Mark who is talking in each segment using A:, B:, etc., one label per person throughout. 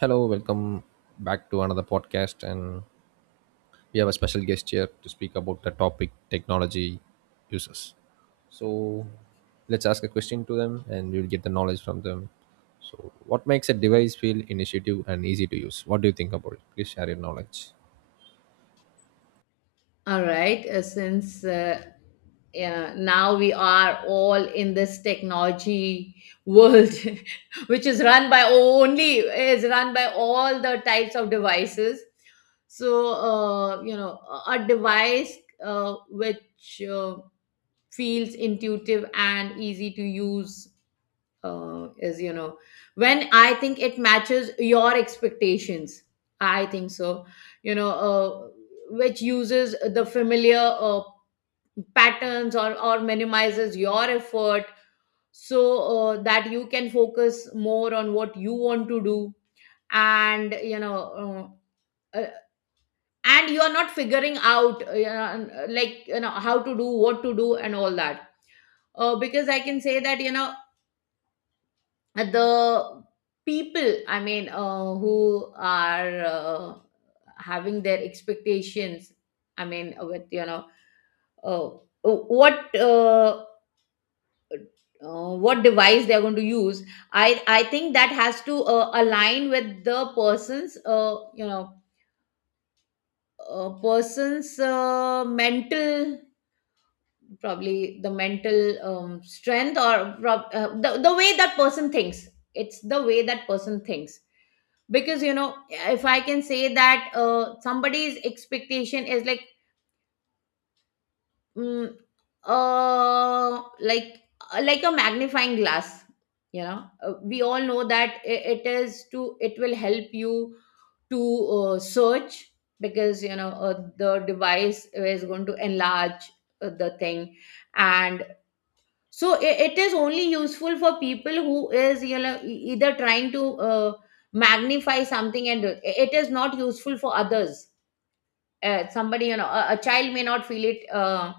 A: Hello, welcome back to another podcast. And we have a special guest here to speak about the topic technology users. So let's ask a question to them and we'll get the knowledge from them. So, what makes a device feel initiative and easy to use? What do you think about it? Please share your knowledge.
B: Since yeah, now we are all in this technology world, which is run by all the types of devices. So a device which feels intuitive and easy to use, is, when I think, it matches your expectations. I think so. You know, uh, which uses the familiar patterns, or minimizes your effort so that you can focus more on what you want to do, and you know uh, uh, and you are not figuring out, like, how to do, what to do, and all that, because I can say that, the people, who are, having their expectations, I mean with you know uh, what uh, what device they're going to use, I think that has to align with the person's you know person's, mental, probably, the mental strength, or the, way that person thinks. It's the way that person thinks. Because, if I can say that, somebody's expectation is like, Mm, uh, like like a magnifying glass. We all know that it will help you to search, because, the device is going to enlarge the thing. And so I It is only useful for people who is, either trying to magnify something, and it is not useful for others. Somebody, a child may not feel it,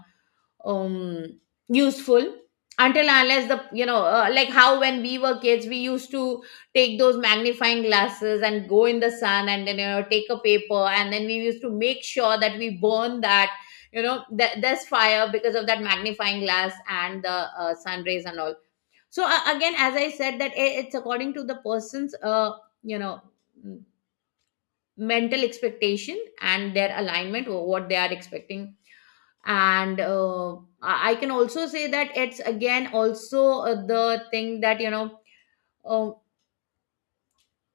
B: um useful, until unless the, like, how when we were kids, we used to take those magnifying glasses and go in the sun, and then, take a paper, and then we used to make sure that we burn that, that there's fire because of that magnifying glass and the sun rays and all. So again, as I said, that it's according to the person's, you know mental expectation and their alignment, or what they are expecting. And I can also say that it's again also the thing that, uh,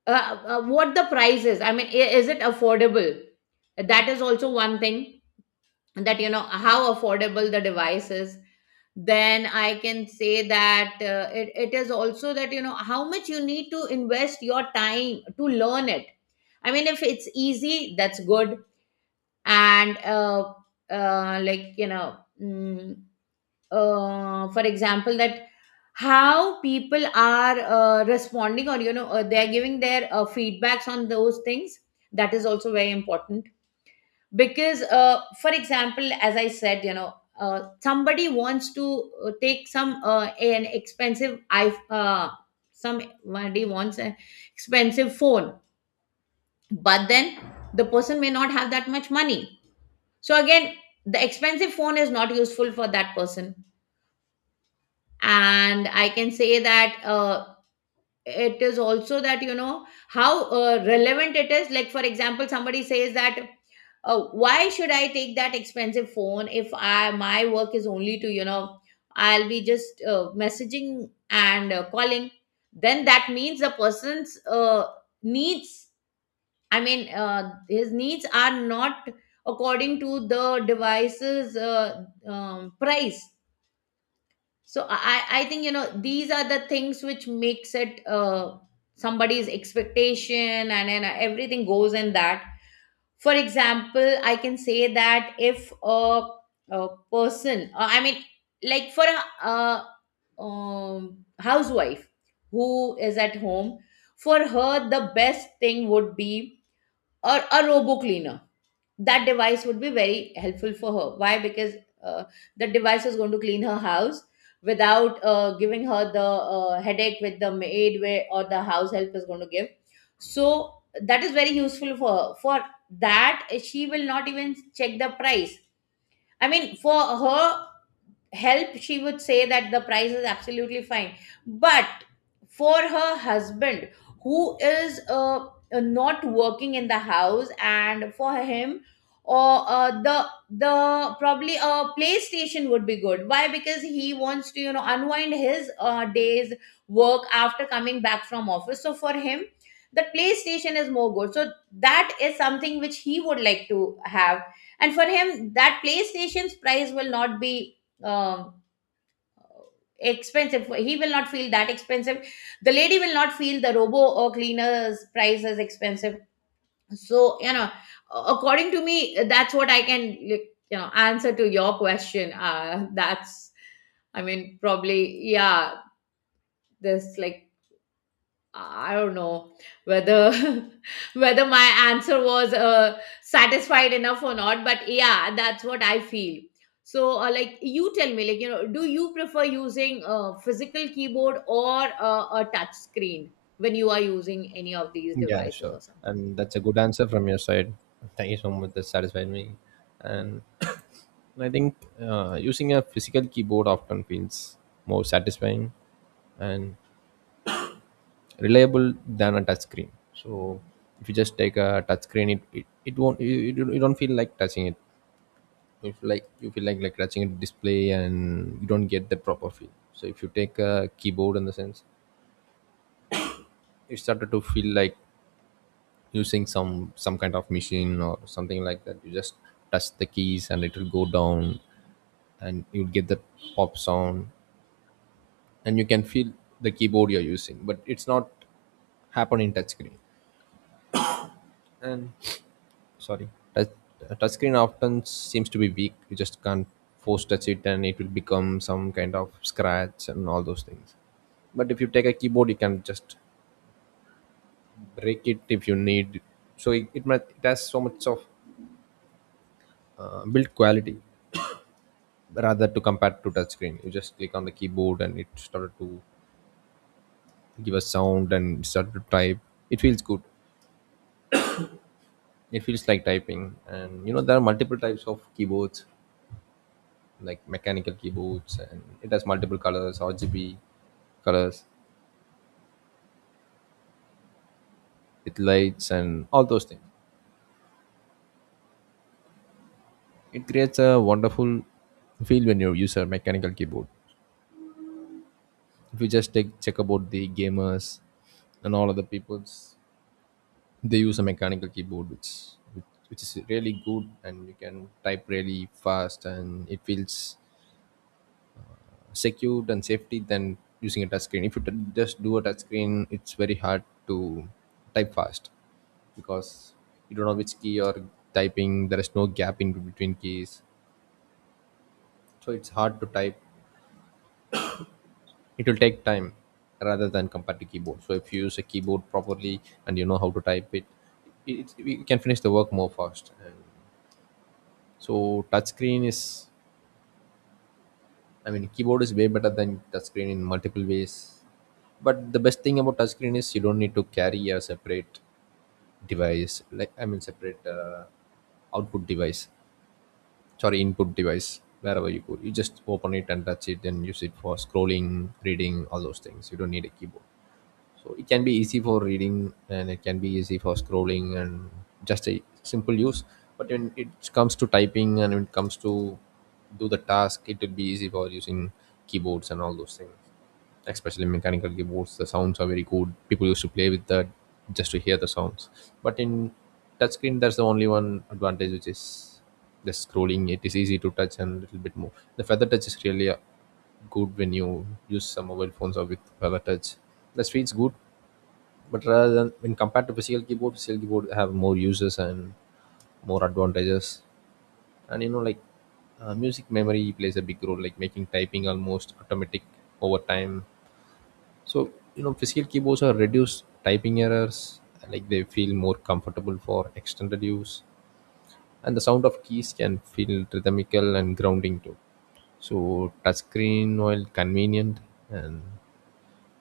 B: what the price is. I mean, is it affordable? That is also one thing. That you know how affordable the device is. Then I can say that, it is also that, you know, how much you need to invest your time to learn it. I mean, if it's easy, that's good. And like you know mm, For example, that how people are responding, or, they are giving their feedbacks on those things. That is also very important. Because, for example, as I said, somebody wants to take some an expensive I somebody wants an expensive phone, but then the person may not have that much money. So again, the expensive phone is not useful for that person. And I can say that, it is also that, you know, how relevant it is. Like for example, somebody says that, why should I take that expensive phone if I my work is only to, I'll be just messaging and calling? Then that means the person's needs, his needs are not according to the device's price. So I think, you know, these are the things which makes it, somebody's expectation, and then everything goes in that. For example, I can say that if a person, like for a, a housewife who is at home, for her the best thing would be a robo cleaner. That device would be very helpful for her. Why? Because uh, the device is going to clean her house without giving her the headache with the maid where, or the house help is going to give. So that is very useful for her. For that, she will not even check the price. I mean, for her, help, she would say that the price is absolutely fine. But for her husband, who is, not working in the house, and for him, or the probably a PlayStation would be good. Why? Because he wants to, you know, unwind his days work after coming back from office. So for him, the PlayStation is more good. So that is something which he would like to have. And for him, that PlayStation's price will not be um expensive, he will not feel that expensive. The lady will not feel the robo or cleaner's price as expensive. So, you know, according to me, that's what I can, like, you know, answer to your question. That's I mean Probably, yeah, this, like, I don't know whether whether my answer was satisfied enough or not, but yeah, that's what I feel. So, you tell me, do you prefer using a physical keyboard or a touch screen when you are using any of these
A: Yeah,
B: devices
A: sure.
B: or something?
A: And that's a good answer from your side. Thank you so much. That satisfied me. And I think using a physical keyboard often feels more satisfying and reliable than a touch screen. So if you just take a touch screen, it won't you don't feel like touching it. If like you feel like touching a display and you don't get the proper feel. So if you take a keyboard in the sense, you started to feel like using some kind of machine or something like that. You just touch the keys and it will go down and you'll get the pop sound and you can feel the keyboard you're using, but it's not happen in touchscreen. And sorry, touch, touch screen often seems to be weak. You just can't force touch it and it will become some kind of scratch and all those things, but if you take a keyboard you can just break it if you need. So it has so much of build quality rather to compare to touch screen. You just click on the keyboard and it started to give a sound and started to type. It feels good. It feels like typing. And you know, there are multiple types of keyboards, like mechanical keyboards, and it has multiple colors, RGB colors. It lights and all those things. It creates a wonderful feel when you use a mechanical keyboard. If you just take check about the gamers and all other peoples, they use a mechanical keyboard which is really good, and you can type really fast and it feels secured and safety than using a touch screen. If you just do a touch screen, it's very hard to type fast, because you don't know which key you're typing. There is no gap in between keys, so it's hard to type. It will take time rather than compared to keyboard. So if you use a keyboard properly and you know how to type it, it you can finish the work more fast. And so touch screen is, I mean, keyboard is way better than touchscreen in multiple ways. But the best thing about touchscreen is you don't need to carry a separate device, like I mean, separate output device, sorry, input device, wherever you go. You just open it and touch it and use it for scrolling, reading, all those things. You don't need a keyboard, so it can be easy for reading and it can be easy for scrolling and just a simple use. But when it comes to typing and when it comes to do the task, it will be easy for using keyboards and all those things, especially mechanical keyboards. The sounds are very good. People used to play with that just to hear the sounds. But in touchscreen, that's the only one advantage, which is the scrolling. It is easy to touch and a little bit more. The feather touch is really good when you use some mobile phones or with power touch. That's feels good, but rather than when compared to physical keyboard have more uses and more advantages. And you know, like music memory plays a big role, like making typing almost automatic over time. So you know, physical keyboards are reduced typing errors. Like they feel more comfortable for extended use, and the sound of keys can feel rhythmical and grounding too. So touchscreen while convenient and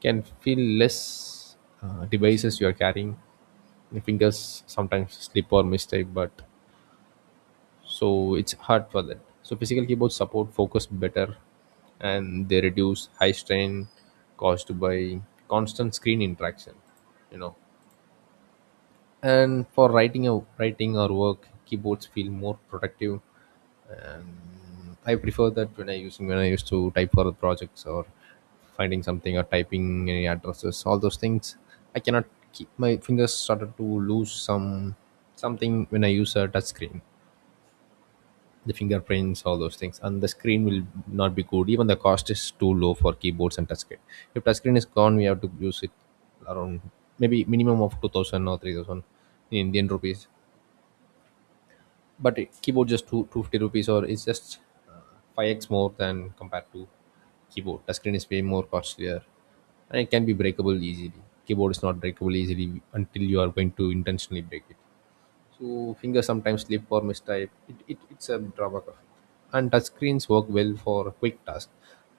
A: can feel less devices you are carrying, the fingers sometimes slip or mistake, but so it's hard for that. So physical keyboards support focus better and they reduce high strain caused by constant screen interaction, you know. And for writing, a writing or work, keyboards feel more productive. And I prefer that when I using when I used to type for projects or finding something or typing any addresses, all those things. I cannot keep my fingers started to lose some something when I use a touch screen. The fingerprints, all those things, and the screen will not be good. Even the cost is too low for keyboards and touch screen. If touch screen is gone, we have to use it around maybe minimum of 2000 or 3000 in Indian rupees. But keyboard just two 250 rupees, or it's just 5x more than compared to keyboard. Touchscreen is way more costlier and it can be breakable easily. Keyboard is not breakable easily until you are going to intentionally break it. So fingers sometimes slip or mistype. It's a drawback of it. And touchscreens work well for quick tasks,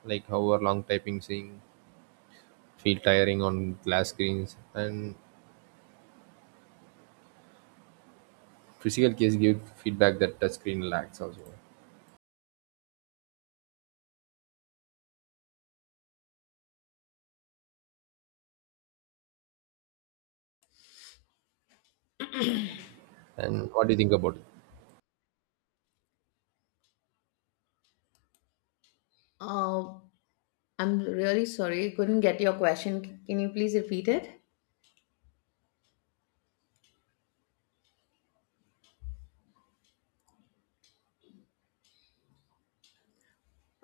A: like however long typing seem feel tiring on glass screens. And physical case give feedback that touchscreen lacks also. And what do you think about it?
B: Uh, I'm really sorry, couldn't get your question. Can you please repeat it?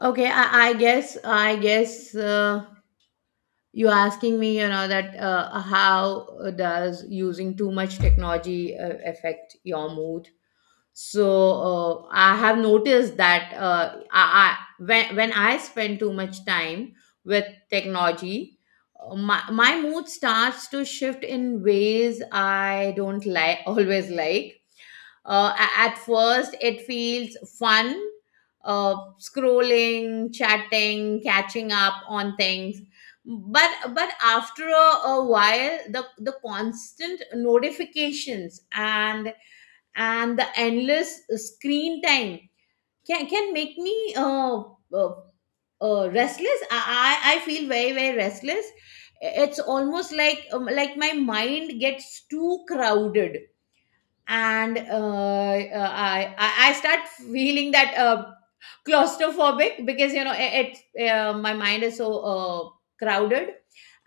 B: Okay, I guess, you asking me, you know, that, how does using too much technology affect your mood? so I have noticed that, I when, I spend too much time with technology, my mood starts to shift in ways I don't like always. Like, at first, it feels fun, uh, scrolling, chatting, catching up on things. But after a while, the constant notifications and the endless screen time can make me, uh, restless. I feel very very restless. It's almost like, my mind gets too crowded, and, I start feeling that, claustrophobic, because, you know, it my mind is so crowded,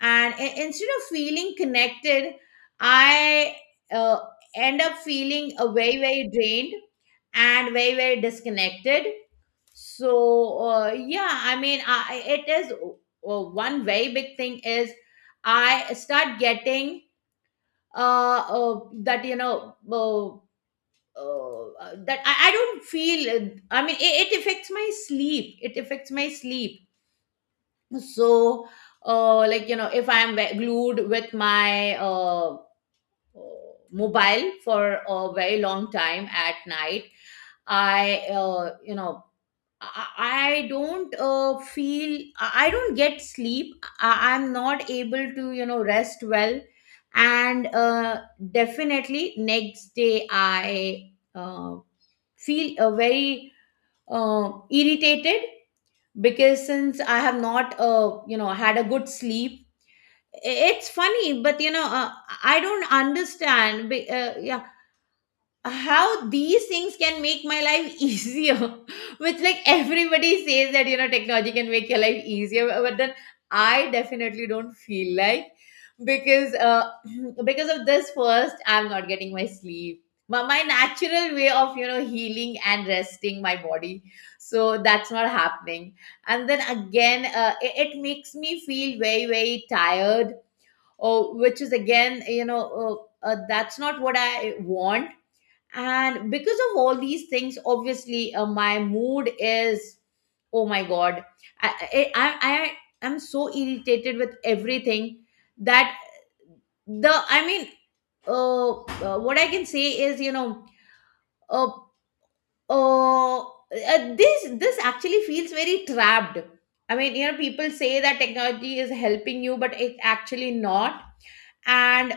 B: and instead of feeling connected, I, uh, end up feeling very very drained and very very disconnected. So yeah, I mean, it is, one very big thing is, I start getting, uh, uh that, you know. That I don't feel, it affects my sleep, so, like, you know, if I'm glued with my, uh, mobile for a very long time at night, I, I don't feel, I don't get sleep. I'm not able to, you know, rest well, and, definitely next day I, feel very irritated, because since I have not, you know, had a good sleep. It's funny, but, you know, I don't understand yeah, how these things can make my life easier, which, like, everybody says that, you know, technology can make your life easier, but then I definitely don't feel like, because because of this, first I'm not getting my sleep, my natural way of, you know, healing and resting my body, so that's not happening. And then again, it makes me feel very very tired, or which is again, you know, that's not what I want. And because of all these things, obviously, my mood is, oh my god, I, I i I am so irritated with everything, that the I mean what I can say is, you know, uh, uh, uh, this actually feels very trapped. I mean, you know, people say that technology is helping you, but it's actually not. and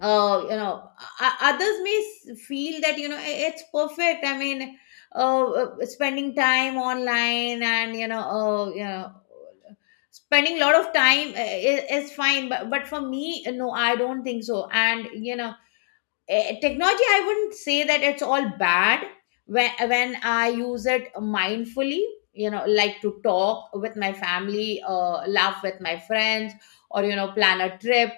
B: uh, you know, others may feel that, you know, it's perfect. I mean, spending time online and, spending a lot of time is fine. But for me, no, I don't think so. And you know, technology, I wouldn't say that it's all bad when I use it mindfully. You know, like, to talk with my family, laugh with my friends, or, you know, plan a trip.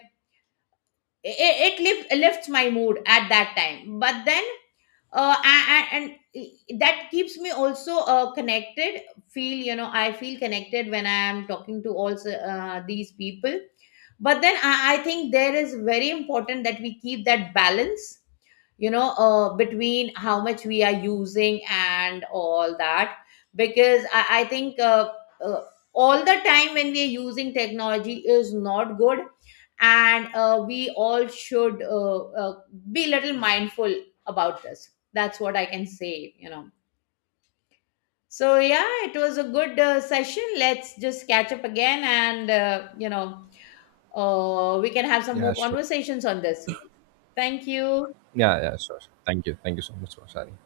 B: It lifts my mood at that time, but then, I- and that keeps me also connected. Feel you know i feel connected when I am talking to also these people. But then I think there is very important that we keep that balance, you know, between how much we are using and all that. Because I think, uh, all the time when we are using technology is not good. And, we all should, be a little mindful about this. That's what I can say, you know. So yeah, it was a good session. Let's just catch up again, and, you know, we can have some
A: Yeah,
B: more
A: sure.
B: conversations on this. Thank you.
A: Yeah, yeah, sure. Sure. Thank you. Thank you so much for sharing.